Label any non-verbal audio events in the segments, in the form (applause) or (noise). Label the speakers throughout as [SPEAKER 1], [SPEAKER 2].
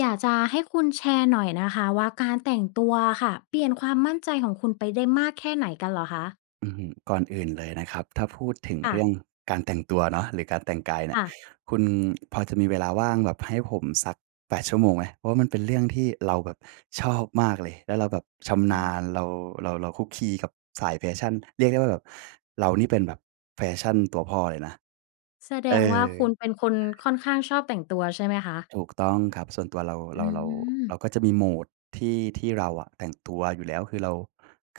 [SPEAKER 1] อยากจะให้คุณแชร์หน่อยนะคะว่า การแต่งตัวอะค่ะเปลี่ยนความมั่นใจของคุณไปได้มากแค่ไหนกันเหรอคะ?
[SPEAKER 2] อื้อฮือ ก่อนอื่นเลยนะครับ ถ้าพูดถึง
[SPEAKER 1] ค่
[SPEAKER 2] เรื่
[SPEAKER 1] ะ
[SPEAKER 2] องการแต่งตัวเนาะ หรือการแต่งกายเน
[SPEAKER 1] ค
[SPEAKER 2] ี่ย
[SPEAKER 1] ่ะ
[SPEAKER 2] คุณพอจะมีเวลาว่างแบบให้ผมสัก 8 ชั่วโมงไหม? เพราะมันเป็นเรื่องที่เราแบบชอบมากเลย แล้วเราแบบช
[SPEAKER 1] อ
[SPEAKER 2] ำ
[SPEAKER 1] ื
[SPEAKER 2] นา
[SPEAKER 1] อ
[SPEAKER 2] ญ เรา เรา เราคลุกคลีกับสายแฟชั่น เรียกได้ว่า แบบ เรานี่เป็นแบบแฟชันตัวพ่อเลยนะ
[SPEAKER 1] แสด
[SPEAKER 2] เอ
[SPEAKER 1] งว่า
[SPEAKER 2] อ
[SPEAKER 1] คุณเป็นคนค่อนข้างชอบแต่งตัวใช่ไหมคะ?
[SPEAKER 2] ถูกต้องครับ ส่วนตัวเรา
[SPEAKER 1] อ
[SPEAKER 2] เร
[SPEAKER 1] ื
[SPEAKER 2] า เรา เร
[SPEAKER 1] ม
[SPEAKER 2] าก็จะมี mode ที่ ที่เราอะแต่งตัวอยู่แล้ว คือเรา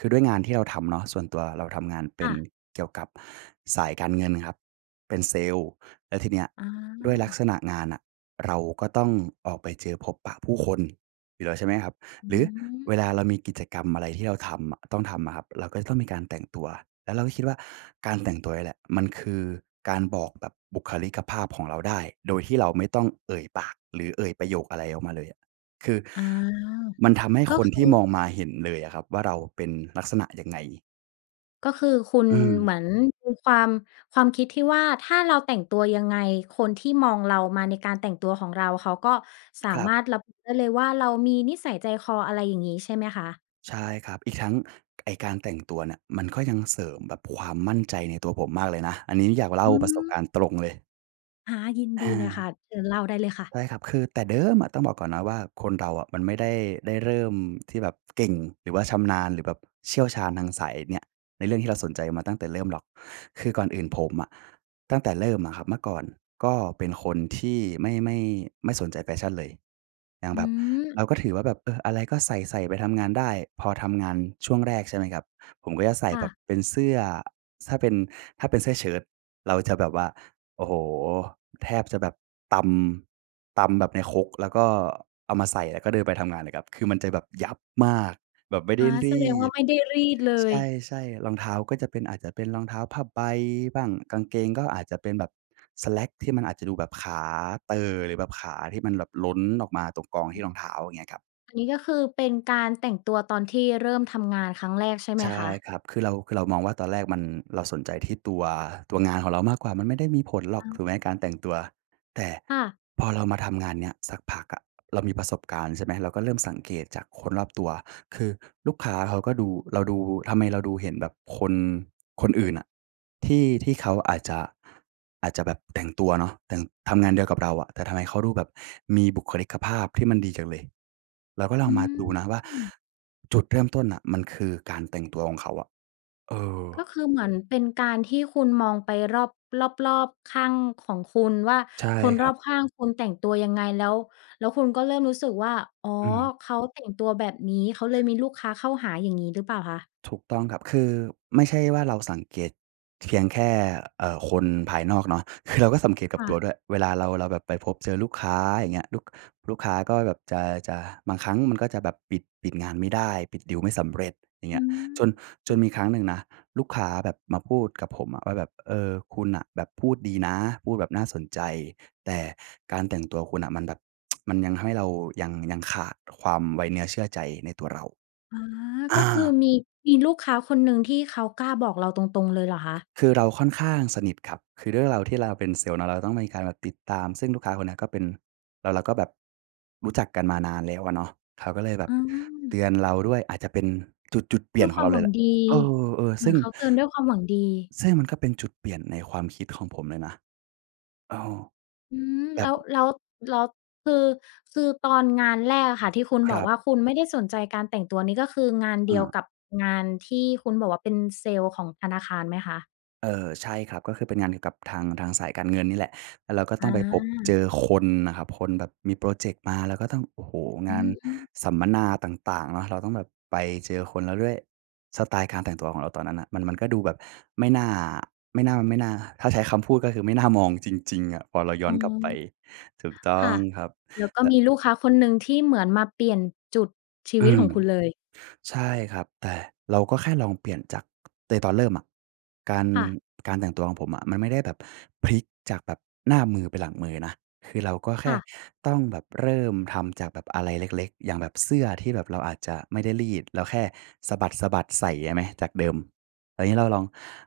[SPEAKER 2] คือด้วยงานที่เราทำเนาะ ส่วนตัวเราทำงานเป
[SPEAKER 1] ค
[SPEAKER 2] ็
[SPEAKER 1] ่
[SPEAKER 2] น
[SPEAKER 1] ะ
[SPEAKER 2] เกี่ยวกับสายการเงินครับเป็นเซลส์ แล้วทีเนี้ย
[SPEAKER 1] อ
[SPEAKER 2] ด้วยลัก
[SPEAKER 1] า
[SPEAKER 2] ษณะงานน่ะ เราก็ต้องออกไปเจอพบปะผู้คนอยู่แล้ว ใช่ไหมครับ
[SPEAKER 1] อื
[SPEAKER 2] หรือ
[SPEAKER 1] ม
[SPEAKER 2] เวลาเรามีกิจกรรมอะไรที่เราทำอะ ต้องทำอะครับ เราก็จะต้องมีการแต่งตัว แล้วเราก็คิดว่าการแต่งตัวนี่แหละ มันคือการบอกแบบบุคลิกภาพของเราได้ โดยที่เราไม่ต้องเอ่ยปาก หรือเอ่ยประโยคอะไรออกมาเลยอะ คือ
[SPEAKER 1] อา
[SPEAKER 2] มันทำให้
[SPEAKER 1] ก็
[SPEAKER 2] คน
[SPEAKER 1] ค
[SPEAKER 2] ท
[SPEAKER 1] ื
[SPEAKER 2] ี
[SPEAKER 1] อ
[SPEAKER 2] ่มองมาเห็นเลยอะครับว่าเราเป็นลักษณะยังไง
[SPEAKER 1] ก็คือคุณ
[SPEAKER 2] อืม
[SPEAKER 1] เหมือนมีความ ความคิดที่ว่า ถ้าเราแต่งตัวยังไงคนที่มองเรามาในการแต่งตัวของเรา เขาก็สา
[SPEAKER 2] ครั
[SPEAKER 1] ม
[SPEAKER 2] บ
[SPEAKER 1] ารถระบุได้เลยว่า เรามีนิสัยใจคออะไร อย่างงี้ใช่ไหมคะ?
[SPEAKER 2] ใช่ครับ อีกทั้งไอ้การแต่งตัวเนี่ยมันก็ยังเสริมแบบความมั่นใจในตัวผมมากเลยนะ อันนี้อยากเล่า
[SPEAKER 1] อื
[SPEAKER 2] ประสบก
[SPEAKER 1] ม
[SPEAKER 2] ารณ์ตรงเลย
[SPEAKER 1] อา ยินด
[SPEAKER 2] อ
[SPEAKER 1] ีเลยค่
[SPEAKER 2] า
[SPEAKER 1] ะ เชิญเล่าได้เลยค่ะ
[SPEAKER 2] ใช่ครับ คือแต่เดิมอะ ต้องบอกก่อนนะว่า คนเราอะมันไม่ได้ ได้เริ่มที่แบบเก่ง หรือว่าชำนาญ หรือแบบเชี่ยวชาญทางสายเนี้ย ในเรื่องที่เราสนใจมาตั้งแต่เริ่มหรอก คือก่อนอื่นผมอะ ตั้งแต่เริ่มอะครับ เมื่อก่อนก็เป็นคนที่ไม่ ไม่ ไม่สนใจแฟชันเลย อย่าง
[SPEAKER 1] อื
[SPEAKER 2] แบบ
[SPEAKER 1] อ
[SPEAKER 2] เราก็ถือว่าแบบ เออ อะไรก็ใส่ ๆ ไปทำงานได้ พอทำงานช่วงแรกใช่ไหมครับ ผมก็จะใส่
[SPEAKER 1] ค่
[SPEAKER 2] แบบ
[SPEAKER 1] ะ
[SPEAKER 2] เป็นเสื้อ ถ้าเป็น ถ้าเป็นเสื้อเชิ้ต เราจะแบบว่า โอ้โฮ แทบจะแบบตำ ตำแบบในครก แล้วก็เอามาใส่ แล้วก็เดินไปทำงานเลยครับ คือมันจะแบบยับมากแบบไม่
[SPEAKER 1] อ
[SPEAKER 2] ได้
[SPEAKER 1] า
[SPEAKER 2] ร
[SPEAKER 1] แสด
[SPEAKER 2] ี
[SPEAKER 1] งว่า
[SPEAKER 2] ด
[SPEAKER 1] ไม่ได้รีดเล
[SPEAKER 2] ใ
[SPEAKER 1] ย
[SPEAKER 2] ช่ ๆ รองเท้าก็จะเป็น อาจจะเป็นรองเท้าผ้าใบบ้าง กางเกงก็อาจจะเป็นแบบสแล็คที่มันอาจจะดูแบบขาเต่อหรือแบบขาที่มันแบบล้นออกมาตรงกองที่รองเท้า เงี้ยครับ
[SPEAKER 1] อันนี้ก็คือเป็นการแต่งตัวตอนที่เริ่มทำงานครั้งแรก ใช่ไห
[SPEAKER 2] ใ
[SPEAKER 1] ม
[SPEAKER 2] ช
[SPEAKER 1] ค
[SPEAKER 2] ่
[SPEAKER 1] ะ?
[SPEAKER 2] ครับ คือเรา คือเรามองว่าตอนแรกมัน เราสนใจที่ตัว ตัวงานของเรามากกว่า มันไม่ได้มีผลหรอก
[SPEAKER 1] อา
[SPEAKER 2] ถูกไหมในการแต่งตัว แต่
[SPEAKER 1] ค่ะ
[SPEAKER 2] พอเรามาทำงานเนี้ยสักพักอะ เรามีประสบการณ์ใช่ไหม เราก็เริ่มสังเกตจากคนรอบตัว คือลูกค้าเขาก็ดู เราดู ทำไมเราดูเห็นแบบคน คนอื่นอะ ที่ ที่เขาอาจจะ อาจจะแบบแต่งตัวเนาะ แต่ง ทำงานเดียวกับเราอะ แต่ทำไมเขาดูแบบมีบุคลิกภาพที่มันดีจังเลย เราก็ลอ
[SPEAKER 1] อ
[SPEAKER 2] ง
[SPEAKER 1] ื
[SPEAKER 2] มาดูนะว่า
[SPEAKER 1] ม
[SPEAKER 2] จุดเริ่มต้นน่ะมันคือการแต่งตัวของเขาอะ เออ
[SPEAKER 1] ก็คือเหมือนเป็นการที่คุณมองไปรอบ รอบ ๆ ข้างของคุณว่า
[SPEAKER 2] ใช่
[SPEAKER 1] คน
[SPEAKER 2] ค
[SPEAKER 1] ร
[SPEAKER 2] รั
[SPEAKER 1] อ
[SPEAKER 2] บ
[SPEAKER 1] บข้างคุณแต่งตัวยังไง แล้ว แล้วคุณก็เริ่มรู้สึกว่า อ๋อ
[SPEAKER 2] อืม
[SPEAKER 1] เขาแต่งตัวแบบนี้ เขาเลยมีลูกค้าเข้าหาอย่างงี้หรือเปล่าคะ?
[SPEAKER 2] ถูกต้องครับ คือไม่ใช่ว่าเราสังเกตเพียงแค่ เอ่อ คนภายนอกเนาะ คือเราก็สังเกตกั
[SPEAKER 1] ค
[SPEAKER 2] บ
[SPEAKER 1] ่
[SPEAKER 2] ตัว
[SPEAKER 1] ะ
[SPEAKER 2] ด้วย เวลาเรา เราแบบไปพบเจอลูกค้า อย่างเงี้ย ลูก ลูกค้าก็แบบจะ จะ บางครั้งมันก็จะแบบปิด ปิดงานไม่ได้ ปิดดีลไม่สำเร็จ อย่างเ
[SPEAKER 1] อ
[SPEAKER 2] งี
[SPEAKER 1] ื
[SPEAKER 2] ้ย จน จน
[SPEAKER 1] ม
[SPEAKER 2] มีครั้งหนึ่งนะลูกค้าแบบมาพูดกับผมอะว่าแบบ เออ คุณน่ะแบบพูดดีนะ พูดแบบน่าสนใจ แต่การแต่งตัวคุณน่ะ มันแบบ (tsk) มันยังทำให้เรายัง ยังขาดความไว้เนื้อเชื่อใจในตัวเรา
[SPEAKER 1] อ๋อ
[SPEAKER 2] อ
[SPEAKER 1] ก
[SPEAKER 2] า
[SPEAKER 1] ็คือมี มีลูกค้าคนหนึ่งที่เขากล้าบอกเราตรง ๆ เลยเหรอคะ?
[SPEAKER 2] คือเราค่อนข้างสนิทครับ คือด้วยเรา ที่ เราเป็นเซลส์เนาะ เราต้องมีการแบบติดตามซึ่งลูกค้าคนเนี้ยก็เป็น เรา เราก็แบบรู้จักกันมานานแล้วอะเนาะ เขาก็เลยแบ
[SPEAKER 1] อ
[SPEAKER 2] บ
[SPEAKER 1] ื
[SPEAKER 2] เต
[SPEAKER 1] อ
[SPEAKER 2] ือนเราด้วย อาจจะเป็นจุด จุดเปลี
[SPEAKER 1] ด้
[SPEAKER 2] ่ย
[SPEAKER 1] ว
[SPEAKER 2] น
[SPEAKER 1] ย
[SPEAKER 2] ข
[SPEAKER 1] ค
[SPEAKER 2] อ
[SPEAKER 1] ว
[SPEAKER 2] งเ
[SPEAKER 1] า
[SPEAKER 2] รา
[SPEAKER 1] มห
[SPEAKER 2] เ
[SPEAKER 1] ว
[SPEAKER 2] ล
[SPEAKER 1] ั
[SPEAKER 2] ยแห
[SPEAKER 1] ง
[SPEAKER 2] ละ
[SPEAKER 1] ดี
[SPEAKER 2] เออ
[SPEAKER 1] เห
[SPEAKER 2] ๆ
[SPEAKER 1] ม
[SPEAKER 2] ซ
[SPEAKER 1] ื
[SPEAKER 2] ึ
[SPEAKER 1] อ
[SPEAKER 2] ่
[SPEAKER 1] น
[SPEAKER 2] ง
[SPEAKER 1] เขาเตือนด้วยความหวังดี
[SPEAKER 2] ซึ่งมันก็เป็นจุดเปลี่ยนในความคิดของผมเลยนะ เออ
[SPEAKER 1] อือ
[SPEAKER 2] แบ
[SPEAKER 1] แล
[SPEAKER 2] บ
[SPEAKER 1] ้ว แล้ว แล้วคือ คือตอนงานแรกอะค่ะ ที่คุณ
[SPEAKER 2] ค
[SPEAKER 1] บ
[SPEAKER 2] ร
[SPEAKER 1] อก
[SPEAKER 2] ั
[SPEAKER 1] ว
[SPEAKER 2] บ
[SPEAKER 1] ่าคุณไม่ได้สนใจการแต่งตัว นี่ก็คืองานเด
[SPEAKER 2] อ
[SPEAKER 1] ียว
[SPEAKER 2] า
[SPEAKER 1] กับงานที่คุณบอกว่า เป็นเซลส์ของธนาคารไหมคะ?
[SPEAKER 2] เออ ใช่ครับ ก็คือเป็นงานเกี่ยวกับทาง ทางสายการเงินนี่แหละ แล้วเราก็ต
[SPEAKER 1] อ
[SPEAKER 2] ้องไปพบเจ
[SPEAKER 1] า
[SPEAKER 2] อคนน่ะครับ คนแบบมีพรอเจกต์มา แล้วก็ต้อง โอ้โฮ
[SPEAKER 1] อ
[SPEAKER 2] ง
[SPEAKER 1] ื
[SPEAKER 2] าน
[SPEAKER 1] ม
[SPEAKER 2] สัมมนาต่าง ๆ เนาะ เราต้องแบบไปเจอคน แล้วด้วย สไตล์การแต่งตัวของเราตอนนั้นน่ะ มัน มันก็ดูแบบไม่น่า ไม่น่า ไม่น่า ถ้าใช้คำพูดก็คือ ไม่น่ามองจริง ๆ อะ พอเราย้
[SPEAKER 1] อ
[SPEAKER 2] อ
[SPEAKER 1] ๋อ
[SPEAKER 2] นกลับไป ถูกต้
[SPEAKER 1] ค
[SPEAKER 2] อ
[SPEAKER 1] ่
[SPEAKER 2] ง
[SPEAKER 1] ะ
[SPEAKER 2] ครับ
[SPEAKER 1] แล้วก็
[SPEAKER 2] แต่
[SPEAKER 1] มีลูกค้าคนหนึ่งที่เหมือนมาเปลี่ยนจุดชี
[SPEAKER 2] อ
[SPEAKER 1] วิ
[SPEAKER 2] ื
[SPEAKER 1] ตข
[SPEAKER 2] ม
[SPEAKER 1] องคุณเลย
[SPEAKER 2] ใช่ครับ แต่เราก็แค่ลองเปลี่ยนจาก ในตอนเริ่มอะ การ
[SPEAKER 1] ค่ะ
[SPEAKER 2] การแต่งตัวของผมอะ มันไม่ได้แบบพลิกจากแบบหน้ามือเป็นหลังมือนะ คือเราก็แค
[SPEAKER 1] ค่
[SPEAKER 2] ่
[SPEAKER 1] ะ
[SPEAKER 2] ต้องแบบเริ่มทำจากแบบอะไรเล็ก ๆ อย่างแบบเสื้อที่แบบเราอาจจะไม่ได้รีด เราแค่สะบัด ๆ ใส่ ใช่ไหม จากเดิม แต่งี้เราลอง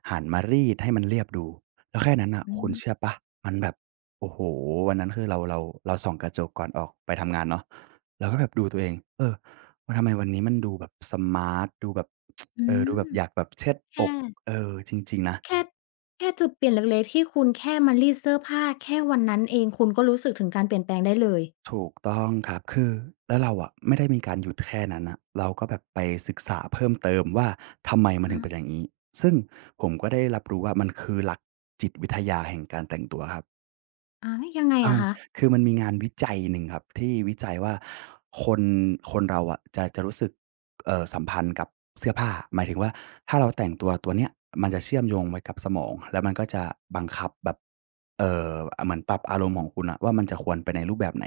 [SPEAKER 2] หันมารีดให้มันเรียบดู แล้วแค่นั้นน่ะ
[SPEAKER 1] อื
[SPEAKER 2] คุณ
[SPEAKER 1] ม
[SPEAKER 2] เชื่อเปล่า? มันแบบ โอ้โฮ วันนั้นคือเรา เรา เราส่องกระจกก่อนออกไปทำงานเนาะ เราก็แบบดูตัวเอง เออ วัน ทำไมวันนี้มันดูแบบสมาร์ต ดูแบบ (tsk)
[SPEAKER 1] อื
[SPEAKER 2] เออ ด
[SPEAKER 1] ม
[SPEAKER 2] ูแบบอยากแบบเชิด
[SPEAKER 1] แค
[SPEAKER 2] อก
[SPEAKER 1] ่
[SPEAKER 2] เออ จริง ๆ นะ
[SPEAKER 1] แค่ แค่จุดเปลี่ยนเล็ก ๆ ที่คุณแค่มารีดเสื้อผ้า แค่วันนั้นเอง คุณก็รู้สึกถึงการเปลี่ยนแปลงได้เลย
[SPEAKER 2] ถูกต้องครับ คือ แล้วเราอะไม่ได้มีการหยุดแค่นั้นน่ะ เราก็แบบไปศึกษาเพิ่มเติมว่า ทำไมมัน
[SPEAKER 1] อ
[SPEAKER 2] ถึงเป็
[SPEAKER 1] า
[SPEAKER 2] นอย่างงี้? ซึ่งผมก็ได้รับรู้ว่า มันคือหลักจิตวิทยาแห่งการแต่งตัวครับ
[SPEAKER 1] อา ยังไง
[SPEAKER 2] เอ
[SPEAKER 1] อะ
[SPEAKER 2] อ
[SPEAKER 1] คะ?
[SPEAKER 2] คือมันมีงานวิจัยหนึ่งครับ ที่วิจัยว่า คน คนเราอะจะ จะรู้สึก เอ่อ สัมพันธ์กับเสื้อผ้า หมายถึงว่า ถ้าเราแต่งตัวตัวเนี้ย มันจะเชื่อมโยงไว้กับสมอง แล้วมันก็จะบังคับแบบ เอ่อ อา เหมือนปรับอารมณ์ของคุณน่ะว่า มันจะควรไปในรูปแบบไหน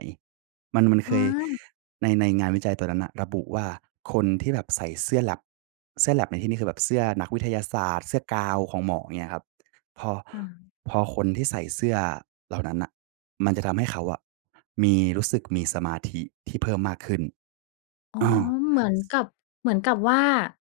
[SPEAKER 2] มัน มัน
[SPEAKER 1] อ
[SPEAKER 2] เค
[SPEAKER 1] ๋
[SPEAKER 2] ย
[SPEAKER 1] อ
[SPEAKER 2] ใน ในงานวิจัยตัวนั้นน่ะ ระบุว่า คนที่แบบใส่เสื้อแล็บ เสื้อแล็บในที่นี้ คือ แบบเสื้อนักวิทยาศาสตร์ เสื้อกาวน์ของหมอเงี้ยครับ พอ
[SPEAKER 1] อา
[SPEAKER 2] พอคนที่ใส่เสื้อเหล่านั้นน่ะ มันจะทำให้เขาอะ มี รู้สึกมีสมาธิที่เพิ่มมากขึ้น
[SPEAKER 1] อ๋อ
[SPEAKER 2] เออ
[SPEAKER 1] เหมือนกับ เหมือนกับว่า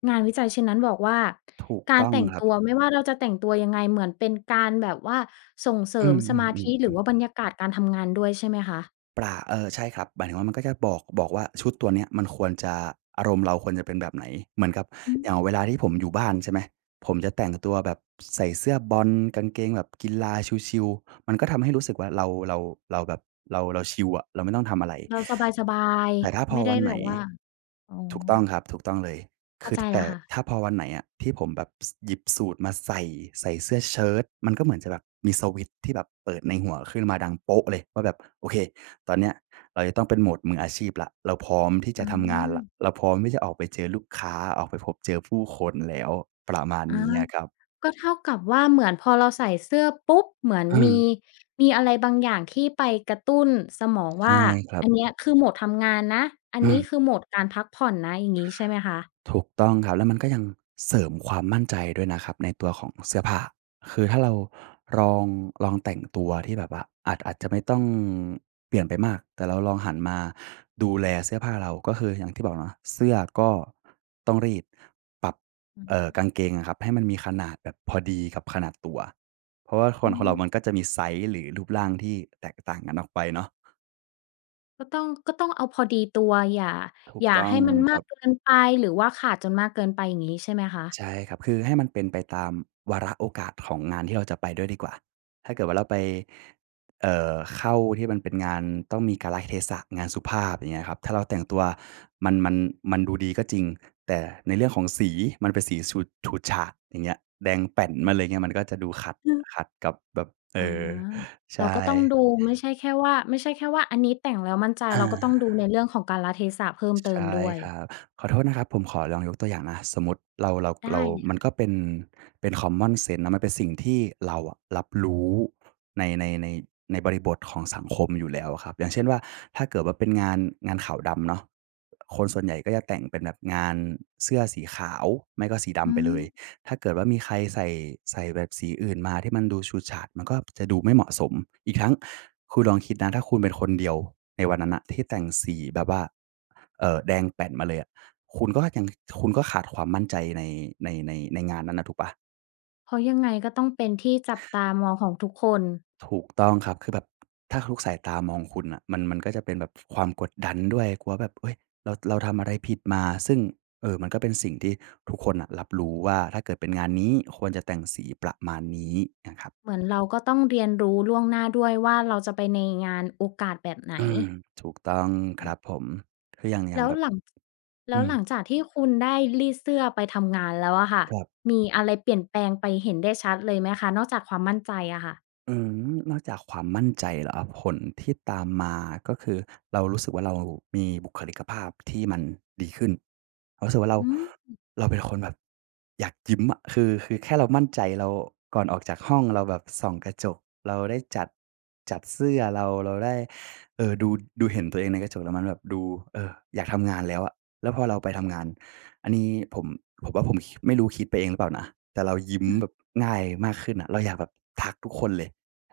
[SPEAKER 1] งานวิจัยชิ้นนั้นบอกว่า
[SPEAKER 2] ถูก
[SPEAKER 1] กา
[SPEAKER 2] ต
[SPEAKER 1] ร
[SPEAKER 2] ้อ
[SPEAKER 1] แ
[SPEAKER 2] ง
[SPEAKER 1] ต่ง
[SPEAKER 2] คร
[SPEAKER 1] ต
[SPEAKER 2] ับ
[SPEAKER 1] ัวไม่ว่าเราจะแต่งตัวยังไง เหมือนเป็นการแบบว่า ส่งเสร
[SPEAKER 2] อื
[SPEAKER 1] ิม
[SPEAKER 2] ม
[SPEAKER 1] สมาธิ หรือ
[SPEAKER 2] ๆ ๆ ๆ
[SPEAKER 1] ว่าบรรยากาศการทำงานด้วย ใช่ไหมคะ?
[SPEAKER 2] ประ เออ ใช่ครับ หมายถึงว่า มันก็จะบอก บอกว่า ชุดตัวเนี้ยมันควรจะ อารมณ์เราควรจะเป็นแบบไหน เหมือนกับ
[SPEAKER 1] อืม
[SPEAKER 2] อย่างเวลาที่ผมอยู่บ้าน ใช่ไหม ผมจะแต่งตัวแบบ ใส่เสื้อบอล กางเกงแบบกีฬาชิล ๆ มันก็ทำให้รู้สึกว่า เรา เรา เราแบบ เรา เราชิลอะ เราไม่ต้องทำอะไร
[SPEAKER 1] เราสบาย
[SPEAKER 2] แต่ถ้า
[SPEAKER 1] ๆ
[SPEAKER 2] พ
[SPEAKER 1] ไม
[SPEAKER 2] อ
[SPEAKER 1] ่ได
[SPEAKER 2] ว
[SPEAKER 1] ้
[SPEAKER 2] ันไ
[SPEAKER 1] แบ
[SPEAKER 2] หน
[SPEAKER 1] บว่า อ๋อ
[SPEAKER 2] ถูกต้องครับ ถูกต้องเลย
[SPEAKER 1] เข
[SPEAKER 2] ค
[SPEAKER 1] ้า
[SPEAKER 2] ื
[SPEAKER 1] ใ
[SPEAKER 2] อ
[SPEAKER 1] จ
[SPEAKER 2] ถ
[SPEAKER 1] แ
[SPEAKER 2] แต
[SPEAKER 1] ล้
[SPEAKER 2] ่
[SPEAKER 1] วค่ะ
[SPEAKER 2] ถ้าพอวันไหนอะ ที่ผมแบบ ส หยิบสูทมาใส่ ใส่เสื้อเชิ้ต มันก็เหมือนจะแบบมีสวิตช์ที่แบบเปิดในหัวขึ้นมา ดัง เลยว่าแบบ "โอเค ตอนเนี้ยเราจะต้องเป็น mode มืออาชีพแล้ว เราพร้อมที่จ
[SPEAKER 1] อื
[SPEAKER 2] ะทำงานแล้ว
[SPEAKER 1] ม
[SPEAKER 2] เราพร้อมที่จะออกไปเจอลูกค้า ออกไปพบเจอผู้คนแล้ว" ประมาณ
[SPEAKER 1] อา
[SPEAKER 2] นี้อะครับ
[SPEAKER 1] ก็เท่ากับว่า เหมือนพอเราใส่เสื้อปุ๊บ เหมือน
[SPEAKER 2] อื
[SPEAKER 1] มี
[SPEAKER 2] ม
[SPEAKER 1] มีอะไรบางอย่าง ที่ไปกระตุ้นสมอง
[SPEAKER 2] ใช
[SPEAKER 1] ว
[SPEAKER 2] ่
[SPEAKER 1] ่า
[SPEAKER 2] ครั
[SPEAKER 1] อั
[SPEAKER 2] บ
[SPEAKER 1] นเนี้ย คือโหมดทำงานนะ อัน
[SPEAKER 2] อื
[SPEAKER 1] นี้
[SPEAKER 2] ม
[SPEAKER 1] คือโหมดการพักผ่อนนะ อย่างงี้ใช่ไหมคะ?
[SPEAKER 2] ถูกต้องครับ แล้วมันก็ยังเสริมความมั่นใจด้วยนะครับ ในตัวของเสื้อผ้า คือถ้าเราลอง ลองแต่งตัวที่แบบว่า อาจ อาจจะไม่ต้องเปลี่ยนไปมาก แต่เราลองหันมาดูแลเสื้อผ้าเรา ก็คือ อย่างที่บอกเนาะ เสื้อก็ต้องรีด ปรับ
[SPEAKER 1] อื
[SPEAKER 2] เอ่อ
[SPEAKER 1] ม
[SPEAKER 2] กางเกงอะครับ ให้มันมีขนาดแบบพอดีกับขนาดตัว เพราะว่าค
[SPEAKER 1] อื
[SPEAKER 2] น คนเรา
[SPEAKER 1] ม
[SPEAKER 2] มันก็จะมีไซซ์ หรือรูปร่างที่แตกต่างกันออกไปเนาะ
[SPEAKER 1] ก็ต้อง ก็ต้องเอาพอดีตัว อย่า
[SPEAKER 2] ถู
[SPEAKER 1] อ
[SPEAKER 2] ก
[SPEAKER 1] ย่า
[SPEAKER 2] ต้
[SPEAKER 1] ใ
[SPEAKER 2] อ
[SPEAKER 1] ห
[SPEAKER 2] ง
[SPEAKER 1] ้มันม
[SPEAKER 2] ค
[SPEAKER 1] า
[SPEAKER 2] รั
[SPEAKER 1] ก
[SPEAKER 2] บ
[SPEAKER 1] เกินไป หรือว่าขาดจนมากเกินไปอย่างงี้ ใช่ไหมคะ?
[SPEAKER 2] ใช่ครับ คือให้มันเป็นไปตามวาระโอกาสของงานที่เราจะไปด้วยดีกว่า ถ้าเกิดว่าเราไป เอ่อ เข้าที่มันเป็นงานต้องมีกาลเทศะ งานสุภาพ อย่างเงี้ยครับ ถ้าเราแต่งตัว มัน มัน มันดูดีก็จริง แต่ในเรื่องของสี มันเป็นสีสูด ฉูดฉาด อย่างเงี้ย แดงแป๋น
[SPEAKER 1] อ
[SPEAKER 2] มา
[SPEAKER 1] ื
[SPEAKER 2] เ
[SPEAKER 1] ม
[SPEAKER 2] ลย เงี้ย มันก็จะดู ขัด ขัดกับแบบ เอ
[SPEAKER 1] อา
[SPEAKER 2] อ ใช
[SPEAKER 1] เราก็ต้อง
[SPEAKER 2] ่
[SPEAKER 1] ดู ไม่ใช่แค่ว่า ไม่ใช่แค่ว่าอันนี้แต่งแล้วมั่นใจ
[SPEAKER 2] อ
[SPEAKER 1] เ
[SPEAKER 2] า
[SPEAKER 1] ราก็ต้องดูในเรื่องของกาลเทศะเพิ่มเต
[SPEAKER 2] ใ
[SPEAKER 1] ิ
[SPEAKER 2] ช
[SPEAKER 1] ม
[SPEAKER 2] ่
[SPEAKER 1] ด้วย
[SPEAKER 2] ครับ ขอโทษนะครับ ผมขอลองยกตัวอย่างนะ สมมุติ เรา เรา
[SPEAKER 1] ได้
[SPEAKER 2] เรา
[SPEAKER 1] เลยค
[SPEAKER 2] ม
[SPEAKER 1] ่
[SPEAKER 2] ั
[SPEAKER 1] ะ
[SPEAKER 2] นก็ เป็น เป็นคอมมอนเซนส์นะ มันเป็นสิ่งที่เราอะรับรู้ ใน ใน ใน ในบริบทของสังคมอยู่แล้วอะครับ อย่างเช่นว่า ถ้าเกิดว่าเป็นงาน งานขาวดำเนาะ คนส่วนใหญ่ก็จะแต่งเป็นแบบงานเสื้อสีขาว ไม่ก็สีด
[SPEAKER 1] อื
[SPEAKER 2] ำไปเลย
[SPEAKER 1] ม
[SPEAKER 2] ถ้าเกิดว่ามีใคร ใส่ ใส่แบบสีอื่นมาที่มันดูฉูดฉาด มันก็จะดูไม่เหมาะสม อีกทั้งคุณลองคิดนะ ถ้าคุณเป็นคนเดียวในวันนั้นน่ะที่แต่งสีแบบว่า เอ่อ แดงแป๋นมาเลยอะ คุณก็ยัง ข คุณก็ขาดความมั่นใจ ใน ใน ใน ในงานนั้นน่ะถูกเปล่า?
[SPEAKER 1] เพราะยังไง ก็ต้องเป็นที่จับตามองของทุกคน
[SPEAKER 2] ถูกต้องครับ คือแบบ ถ้าทุกสายตามองคุณน่ะ มัน มันก็จะเป็นแบบความกดดันด้วย กลัวว่าแบบ เฮ้ย เรา เราทำอะไรผิดมา ซึ่ง เอ่อ มันก็เป็นสิ่งที่ทุกคนน่ะรับรู้ว่า ถ้าเกิดเป็นงานนี้ ควรจะแต่งสีประมาณนี้น่ะครับ
[SPEAKER 1] เหมือนเรา ก็ต้องเรียนรู้ล่วงหน้าด้วยว่า เราจะไปในงานโอกาสแบบไหน?
[SPEAKER 2] อืม ถูกต้องครับผม คืออย่าง อย่
[SPEAKER 1] แล
[SPEAKER 2] าง
[SPEAKER 1] ้ว
[SPEAKER 2] แบบ
[SPEAKER 1] หลัง จ แล
[SPEAKER 2] อ
[SPEAKER 1] ้
[SPEAKER 2] ื
[SPEAKER 1] ว
[SPEAKER 2] ม
[SPEAKER 1] หลังจากที่คุณได้รีดเสื้อไปทำงานแล้วอะค่ะ
[SPEAKER 2] ครับ
[SPEAKER 1] มีอะไรเปลี่ยนแปลงไปเห็นได้ชัดเลยไหมคะ? นอกจากความมั่นใจอะค่ะ
[SPEAKER 2] อืม นอกจากความมั่นใจเหรอ? ผลที่ตามมาก็คือเรารู้สึกว่า เรามีบุคลิกภาพที่มันดีขึ้น เรารู้สึกว่าเรา
[SPEAKER 1] อืม
[SPEAKER 2] เราเป็นคนแบบอยากยิ้มอะ คือ คือแค่เรามั่นใจ แล้วก่อนออกจากห้อง เราแบบส่องกระจก เราได้จัด จัดเสื้อ เรา เราได้ เออ ดู ดูเห็นตัวเองในกระจก แล้วมันแบบดู เออ อยากทำงานแล้วอะ แล้วพอเราไปทำงาน อันนี้ผม ผมว่า ผมคิ ไม่รู้คิดไปเองหรือเปล่านะ แต่เรายิ้ม
[SPEAKER 1] อะฮ
[SPEAKER 2] แบ
[SPEAKER 1] ะ
[SPEAKER 2] บง่ายมากขึ้นน่ะ เราอยากแบบทักทุกคนเลย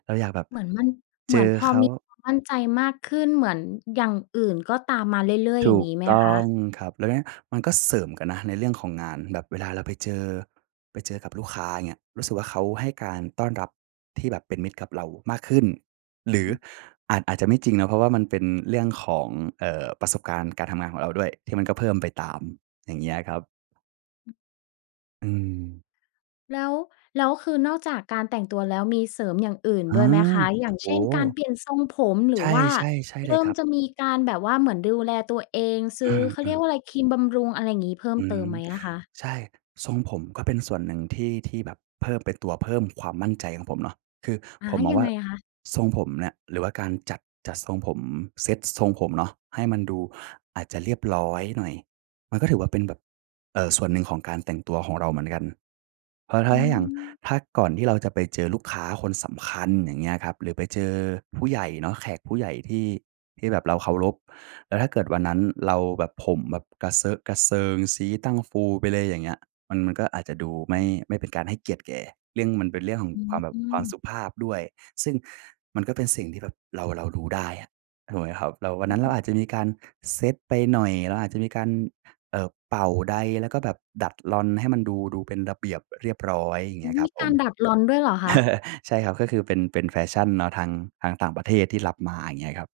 [SPEAKER 2] เราอยากแบบ
[SPEAKER 1] เหมือนมัน เ
[SPEAKER 2] เ
[SPEAKER 1] ห
[SPEAKER 2] จ
[SPEAKER 1] มือน
[SPEAKER 2] อ
[SPEAKER 1] พอ
[SPEAKER 2] เขา
[SPEAKER 1] มีความมั่นใจมากขึ้น เหมือนอย่างอื่นก็ตามมาเรื่อย
[SPEAKER 2] ถ
[SPEAKER 1] ๆ อย่า
[SPEAKER 2] ู
[SPEAKER 1] งง
[SPEAKER 2] ก
[SPEAKER 1] ี้ไหม
[SPEAKER 2] ต
[SPEAKER 1] ค
[SPEAKER 2] ้อ
[SPEAKER 1] ะ?
[SPEAKER 2] งครับ แล้วเงี้ยมันก็เสริมกันนะในเรื่องของงาน แบบเวลาเราไปเจอ ไปเจอกับลูกค้า อย่างเงี้ย รู้สึกว่า เขาให้การต้อนรับที่แบบเป็นมิตรกับเรามากขึ้น หรืออาจ อาจจะไม่จริงนะ เพราะว่ามันเป็นเรื่องของ เอ่อ ประสบการณ์การทำงานของเราด้วย ที่มันก็เพิ่มไปตาม อย่างเงี้ยครับ
[SPEAKER 1] อืม
[SPEAKER 2] อืม
[SPEAKER 1] แล้ว แล้วคือนอกจากการแต่งตัวแล้ว มีเสริมอย่างอื่น
[SPEAKER 2] อ
[SPEAKER 1] ด้
[SPEAKER 2] า
[SPEAKER 1] วยไหมคะ? อย่าง
[SPEAKER 2] โอ
[SPEAKER 1] เช่
[SPEAKER 2] ้
[SPEAKER 1] น
[SPEAKER 2] โ
[SPEAKER 1] การเ
[SPEAKER 2] ฮ
[SPEAKER 1] ปลี่ยนทรงผม หร
[SPEAKER 2] ใ
[SPEAKER 1] ื
[SPEAKER 2] ช
[SPEAKER 1] อ
[SPEAKER 2] ่
[SPEAKER 1] ว่า
[SPEAKER 2] ๆ ใช่
[SPEAKER 1] เ
[SPEAKER 2] เ
[SPEAKER 1] ร
[SPEAKER 2] ลย
[SPEAKER 1] ิ่ม
[SPEAKER 2] ครับ
[SPEAKER 1] จะมีการแบบว่าเหมือนดูแลตัวเอง ซื
[SPEAKER 2] อ
[SPEAKER 1] ้อ เขาเ
[SPEAKER 2] ื
[SPEAKER 1] รีย
[SPEAKER 2] ม
[SPEAKER 1] ก
[SPEAKER 2] ๆ
[SPEAKER 1] ว่าไร ครีมบำรุง อะไรงี้ เพิ่ม
[SPEAKER 2] อื
[SPEAKER 1] เติ
[SPEAKER 2] ม
[SPEAKER 1] มไหมอะคะ?
[SPEAKER 2] ใช่ ทรงผมก็เป็นส่วนหนึ่งที่ ที่แบบเพิ่ม เป็นตัวเพิ่มความมั่นใจของผมเนาะ คือ
[SPEAKER 1] อา
[SPEAKER 2] ผมมอ
[SPEAKER 1] ย
[SPEAKER 2] ง
[SPEAKER 1] ั
[SPEAKER 2] ว
[SPEAKER 1] ง
[SPEAKER 2] ่
[SPEAKER 1] ไ
[SPEAKER 2] า
[SPEAKER 1] งคะ?
[SPEAKER 2] ทรงผมเนี่ย หรือว่าการจัด จัดทรงผม เซ็ตทรงผมเนาะ ให้มันดูอาจจะเรียบร้อยหน่อย มันก็ถือว่าเป็นแบบ เอ่อ ส่วนหนึ่งของการแต่งตัวของเราเหมือนกัน เพราะถ้
[SPEAKER 1] อื
[SPEAKER 2] า ถ้าอย่าง
[SPEAKER 1] อ
[SPEAKER 2] ถ้าก่อนที่เราจะไปเจอลูกค้าคนสำคัญ อย่างเงี้ยครับ หรือไปเจอผู้ใหญ่เนาะ แขกผู้ใหญ่ที่ ที่แบบเราเคารพ แล้วถ้าเกิดวันนั้นเราแบบ ผมแบบกระเซอะกระเซิง ชี้ตั้งฟูไปเลย อย่างเงี้ย มัน มันก็อาจจะดูไม
[SPEAKER 1] อ
[SPEAKER 2] ่
[SPEAKER 1] ืม
[SPEAKER 2] ไม่เป็นการให้เกียรติแก ยิ่งมันเป็นเรื่องของ
[SPEAKER 1] อ
[SPEAKER 2] ความแบ
[SPEAKER 1] ื
[SPEAKER 2] บ ความส
[SPEAKER 1] อ
[SPEAKER 2] ุภาพด้วย ซึ่งมันก็เป็นสิ่งที่แบบเรา เราดูได้อะ ถูกไหมครับ เราวัน
[SPEAKER 1] อื
[SPEAKER 2] นั้
[SPEAKER 1] อ
[SPEAKER 2] นเ
[SPEAKER 1] ฮ
[SPEAKER 2] รา
[SPEAKER 1] ึ
[SPEAKER 2] อาจจะมีการเซตไปหน่อย เราอาจจะมีการ เอ่อ เป่าไดร์ แล้วก็แบบดัดลอนให้มันดู ดูเป็นระเบียบเรียบร้อย อย่าง
[SPEAKER 1] อ
[SPEAKER 2] เ
[SPEAKER 1] ื
[SPEAKER 2] งี้
[SPEAKER 1] อ
[SPEAKER 2] ยค
[SPEAKER 1] ม
[SPEAKER 2] รั
[SPEAKER 1] ี
[SPEAKER 2] บผ
[SPEAKER 1] กา
[SPEAKER 2] ม
[SPEAKER 1] รดัดลอนด้วยเหรอคะ?
[SPEAKER 2] (chuckles) ใช่ครับ ก็คือเป็น เป็นแฟชันเนาะทาง ทางต่างประเทศที่รับมา อย่างเงี้ยครับ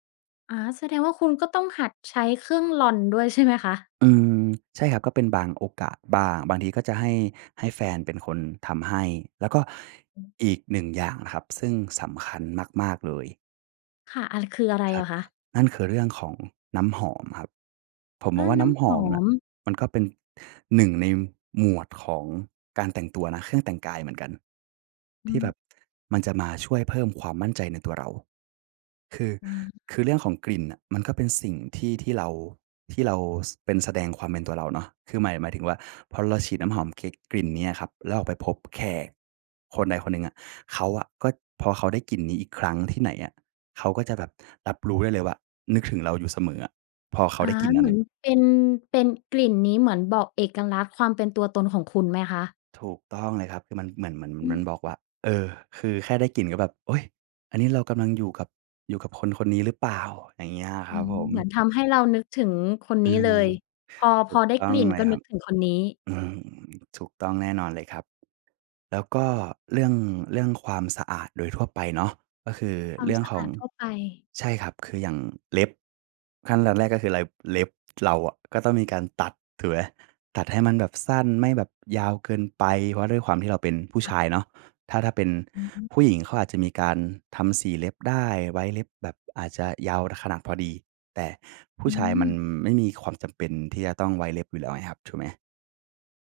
[SPEAKER 1] อา แสดงว่าคุณก็ต้องหัดใช้เครื่องลอนด้วย ใช่ไหมคะ?
[SPEAKER 2] อืม ใช่ครับ ก็เป็นบางโอกาสบ้าง บางทีก็จะให้ ให้แฟนเป็นคนทำให้ แล้วก็อีก 1 อย่างนะครับ ซึ่งสำคัญมาก ๆ เลย
[SPEAKER 1] ค่ะ อะไร คืออะไร
[SPEAKER 2] คร
[SPEAKER 1] เห
[SPEAKER 2] ั
[SPEAKER 1] ร
[SPEAKER 2] บ
[SPEAKER 1] อคะ?
[SPEAKER 2] นั่นคือเรื่องของน้ำหอมครับ ผมม
[SPEAKER 1] อ
[SPEAKER 2] อ
[SPEAKER 1] า
[SPEAKER 2] งว่า
[SPEAKER 1] น
[SPEAKER 2] น
[SPEAKER 1] ้
[SPEAKER 2] ้ำ
[SPEAKER 1] ำ
[SPEAKER 2] ห
[SPEAKER 1] ห
[SPEAKER 2] อ
[SPEAKER 1] อ
[SPEAKER 2] มอะ
[SPEAKER 1] ม
[SPEAKER 2] มันก็เป็น 1 ในหมวดของการแต่งตัวนะ เครื่องแต่งกายเหมือนกัน
[SPEAKER 1] อื
[SPEAKER 2] ที่แบ
[SPEAKER 1] อ
[SPEAKER 2] บมันจะมาช่วยเพิ่มความมั่นใจในตัวเรา คือ
[SPEAKER 1] อา
[SPEAKER 2] คือเรื่องของกลิ่นน่ะ มันก็เป็นสิ่งที่ ที่เรา ที่เรา ส เป็น แสดงความเป็นตัวเราเนาะ คือหมาย หมายถึงว่า พอเราฉีดน้ำหอมกลิ กลิ่นนี้อะครับ แล้วเราไปพบแขกคนใดคนหนึ่งอะ เขาอะ ก็ พอเขาได้กลิ่นนี้อีกครั้งที่ไหนอะ เขาก็จะแบบรับรู้ได้เลยว่า นึกถึงเราอยู่เสมออะ พอเข
[SPEAKER 1] อ
[SPEAKER 2] า
[SPEAKER 1] า
[SPEAKER 2] ได้กลิ่นน
[SPEAKER 1] เ
[SPEAKER 2] ั
[SPEAKER 1] ห
[SPEAKER 2] ้
[SPEAKER 1] ม
[SPEAKER 2] น
[SPEAKER 1] ือนเป็น เป็น กลิ่นนี้เหมือนบอกเอกลักษณ์ ความเป็นตัวตนของคุณไหมคะ?
[SPEAKER 2] ถูกต้องเลยครับ คือมันเหมือน เหมือนมัน
[SPEAKER 1] อื
[SPEAKER 2] มันบอกว่
[SPEAKER 1] อ
[SPEAKER 2] า เออ คือแค่ได้กลิ่นก็แบบ โอ๊ย อันนี้เรากำลังอยู่กับ อยู่กับคนคนนี้หรือเปล่า อะไรเงี้ยอะค
[SPEAKER 1] อื
[SPEAKER 2] รับ
[SPEAKER 1] ม
[SPEAKER 2] ผม
[SPEAKER 1] เหมือนทำให้เรานึกถึงคน
[SPEAKER 2] อ
[SPEAKER 1] นี
[SPEAKER 2] ื
[SPEAKER 1] ้เล
[SPEAKER 2] ม
[SPEAKER 1] ย พอ
[SPEAKER 2] ถ
[SPEAKER 1] พ
[SPEAKER 2] ู
[SPEAKER 1] อ
[SPEAKER 2] ก
[SPEAKER 1] ได้
[SPEAKER 2] ต้
[SPEAKER 1] ก
[SPEAKER 2] อง
[SPEAKER 1] ลิ่น
[SPEAKER 2] ไหม
[SPEAKER 1] ก็
[SPEAKER 2] ค
[SPEAKER 1] น
[SPEAKER 2] ร
[SPEAKER 1] ึ
[SPEAKER 2] ั
[SPEAKER 1] ก
[SPEAKER 2] บ
[SPEAKER 1] ถึงคนนี้
[SPEAKER 2] อืม ถูกต้องแน่นอนเลยครับ แล้วก็เรื่อง เรื่องความสะอาดโดยทั่วไปเนาะ ก็คือ
[SPEAKER 1] ควา
[SPEAKER 2] เ
[SPEAKER 1] ม
[SPEAKER 2] รื่อ
[SPEAKER 1] ส
[SPEAKER 2] ง
[SPEAKER 1] ะ
[SPEAKER 2] ข
[SPEAKER 1] อ
[SPEAKER 2] อ
[SPEAKER 1] า
[SPEAKER 2] ง
[SPEAKER 1] ดทั่วไป
[SPEAKER 2] ใช่ครับ คืออย่างเล็บ ขั้นตอนแรกก็คืออะไร เล็บเราอะก็ต้องมีการตัด ถูกไหม? ตัดให้มันแบบสั้น ไม่แบบยาวเกินไป เพราะด้วยความที่เราเป็นผู้
[SPEAKER 1] ค
[SPEAKER 2] ช
[SPEAKER 1] ่ะ
[SPEAKER 2] ายเนาะ ถ้า ถ้าเป็น
[SPEAKER 1] อือ
[SPEAKER 2] ผู้หญิง เขาอาจจะมีการทำสีเล็บได้ ไว้เล็บแบบอาจจะยาวขนาดพอดี แต่ผู
[SPEAKER 1] อ
[SPEAKER 2] ้
[SPEAKER 1] ื
[SPEAKER 2] ชายมัน
[SPEAKER 1] อ
[SPEAKER 2] ไม่มีความจำเป็นที่จะต้องไว้เล็บอยู่แล้วไงครับ ถูกไหม?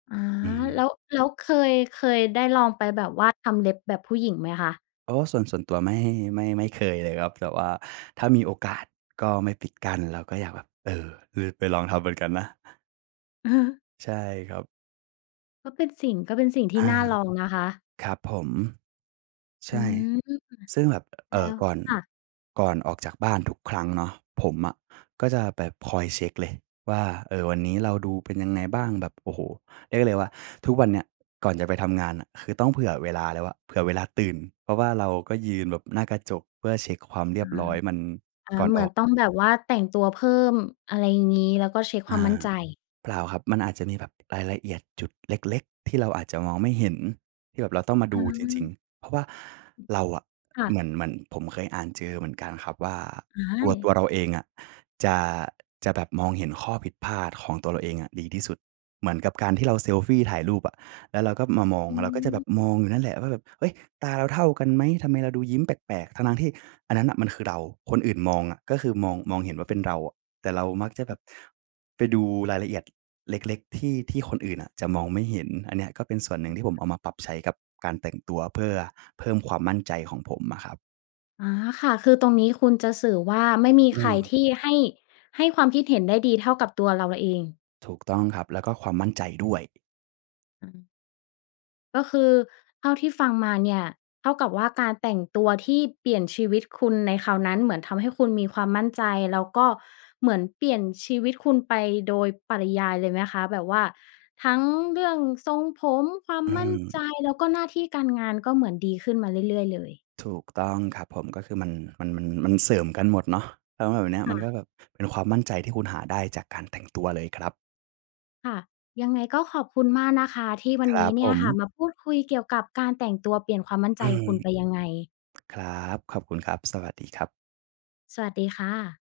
[SPEAKER 1] อา
[SPEAKER 2] อื
[SPEAKER 1] แ
[SPEAKER 2] ม
[SPEAKER 1] ล้ว แล้วเคย เคยได้ลองไปแบบว่า ทำเล็บแบบผู้หญิงไหมคะ?
[SPEAKER 2] โอ้ ส่วน ส่วนตัว ไม่ ไม่ ไม่เคยเลยครับ แต่ว่าถ้ามีโอกาสก็ไม่ปิดกั้น เราก็อยากแบบ เออ ลือ ไปลองทำเหมือนกันนะ
[SPEAKER 1] (chuckles)
[SPEAKER 2] ใช่ครับ
[SPEAKER 1] ก็เป็นสิ่ง ก็เป็นสิ่งท
[SPEAKER 2] อ
[SPEAKER 1] ี่
[SPEAKER 2] า
[SPEAKER 1] น่าลอง นะคะ
[SPEAKER 2] ครับผม ใช
[SPEAKER 1] อื
[SPEAKER 2] ่
[SPEAKER 1] ม
[SPEAKER 2] ซึ่งแบบ เ
[SPEAKER 1] แ
[SPEAKER 2] อ
[SPEAKER 1] ล้
[SPEAKER 2] ่อ
[SPEAKER 1] ว
[SPEAKER 2] ก่อน
[SPEAKER 1] ค่ะ
[SPEAKER 2] ก่อนออกจากบ้านทุกครั้งเนาะ ผมอะก็จะแบบคอยเช็กเลยว่า เออ วันนี้เราดูเป็นยังไงบ้าง? แบบ โอ้โฮ เรียกได้ว่า ทุกวันเนี้ย ก่อนจะไปทำงานน่ะ คือต้องเผื่อเวลาแล้วอะ เผื่อเวลาตื่น เพราะว่าเราก็ยืนแบบหน้ากระจก เพื่อเช็กความเรี
[SPEAKER 1] อ
[SPEAKER 2] ย
[SPEAKER 1] า
[SPEAKER 2] บร้อยมัน
[SPEAKER 1] อา
[SPEAKER 2] ก่อน
[SPEAKER 1] เหมื
[SPEAKER 2] อ
[SPEAKER 1] อ
[SPEAKER 2] อ
[SPEAKER 1] น
[SPEAKER 2] ก
[SPEAKER 1] ต้องแบบว่าแต่งตัวเพิ่ม อะไรงี้ แล้วก็เช็กคว
[SPEAKER 2] อ
[SPEAKER 1] ามมั่น
[SPEAKER 2] า
[SPEAKER 1] ใจ
[SPEAKER 2] เปล่าครับ มันอาจจะมีแบบ รายละเอียดจุดเล็ก ๆ ที่เราอาจจะมองไม่เห็น ที่แบบเราต้องมาด
[SPEAKER 1] อ
[SPEAKER 2] ู จริง
[SPEAKER 1] า
[SPEAKER 2] ๆ เพราะว่าเราอะ
[SPEAKER 1] ค่
[SPEAKER 2] เหม
[SPEAKER 1] ะ
[SPEAKER 2] ือน เหมือนผมเคยอ่านเจอเหมือนกันครับว่า
[SPEAKER 1] อ้า
[SPEAKER 2] ตัว ตั
[SPEAKER 1] ย
[SPEAKER 2] วเราเองอะ จะ จะแบบมองเห็นข้อผิดพลาดของตัวเราเองอะดีที่สุด เหมือนกับการที่เราเซลฟีถ่ายรูปอะ แล้วเราก็มามอง
[SPEAKER 1] อื
[SPEAKER 2] เราก็จะแบ
[SPEAKER 1] ม
[SPEAKER 2] บมองอยู่นั่นแหละว่าแบบ "เฮ้ย ตาเราเท่ากันไหม ทำไมเราดูยิ้มแปลก ๆ?" ทั้ง ๆ ที่อันนั้นน่ะมันคือเรา คนอื่นมองอะ ก็คือ มอง มองเห็นว่าเป็นเราอะ แต่เรามักจะแบบไปดูรายละเอียด เล็ก ๆ ที่ ที่คนอื่นน่ะจะมองไม่เห็น อันเนี้ยก็เป็นส่วนหนึ่งที่ผมเอามาปรับใช้กับการแต่งตัว เพื่อเพิ่มความมั่นใจของผมอะครับ
[SPEAKER 1] อ๋อ ค่ะ คือตรงนี้คุณจะสื่อว่า ไม่มี
[SPEAKER 2] อื
[SPEAKER 1] ใคร
[SPEAKER 2] ม
[SPEAKER 1] ที่ ให้ ให้ความคิดเห็นได้ดีเท่ากับตัวเราเอง
[SPEAKER 2] ถูกต้องครับ แล้วก็ความมั่นใจด้วย
[SPEAKER 1] อือ ก็คือเท่าที่ฟังมาเนี่ยเท่ากับว่า การแต่งตัวที่เปลี่ยนชีวิตคุณในคราวนั้นเหมือนทำให้คุณมีความมั่นใจ แล้วก็เหมือนเปลี่ยนชีวิตคุณไปโดยปริยายเลยไหมคะ? แบบว่าทั้งเรื่องทรงผม ความ
[SPEAKER 2] อื
[SPEAKER 1] มั่น
[SPEAKER 2] ม
[SPEAKER 1] ใจ แล้วก็หน้าที่การงาน ก็เหมือนดีขึ้นมาเรื่อย ๆ เลย
[SPEAKER 2] ถูกต้องครับผม ก็คือมัน มัน มัน มันเสริมกันหมดเนาะ แล้วแบบเนี้ย
[SPEAKER 1] ค
[SPEAKER 2] ม
[SPEAKER 1] ่
[SPEAKER 2] ันก็
[SPEAKER 1] ะ
[SPEAKER 2] แบบเป็นความมั่นใจที่คุณหาได้จากการแต่งตัวเลยครับ
[SPEAKER 1] ค่ะ ยังไงก็ขอบคุณมากนะคะ ที่วั
[SPEAKER 2] ค
[SPEAKER 1] น
[SPEAKER 2] ร
[SPEAKER 1] น
[SPEAKER 2] ั
[SPEAKER 1] ี้
[SPEAKER 2] บ
[SPEAKER 1] เนี
[SPEAKER 2] ผ
[SPEAKER 1] ่ยค่ะ
[SPEAKER 2] ม
[SPEAKER 1] มาพูดคุยเกี่ยวกับการแต่งตัวเปลี่ยนความมั่น
[SPEAKER 2] อ
[SPEAKER 1] ใ
[SPEAKER 2] ื
[SPEAKER 1] จ
[SPEAKER 2] ม
[SPEAKER 1] คุณ ไปยังไง?
[SPEAKER 2] (clicks tongue) ครับ ขอบคุณครับ สวัสดีครับ
[SPEAKER 1] สวัสดีค่ะ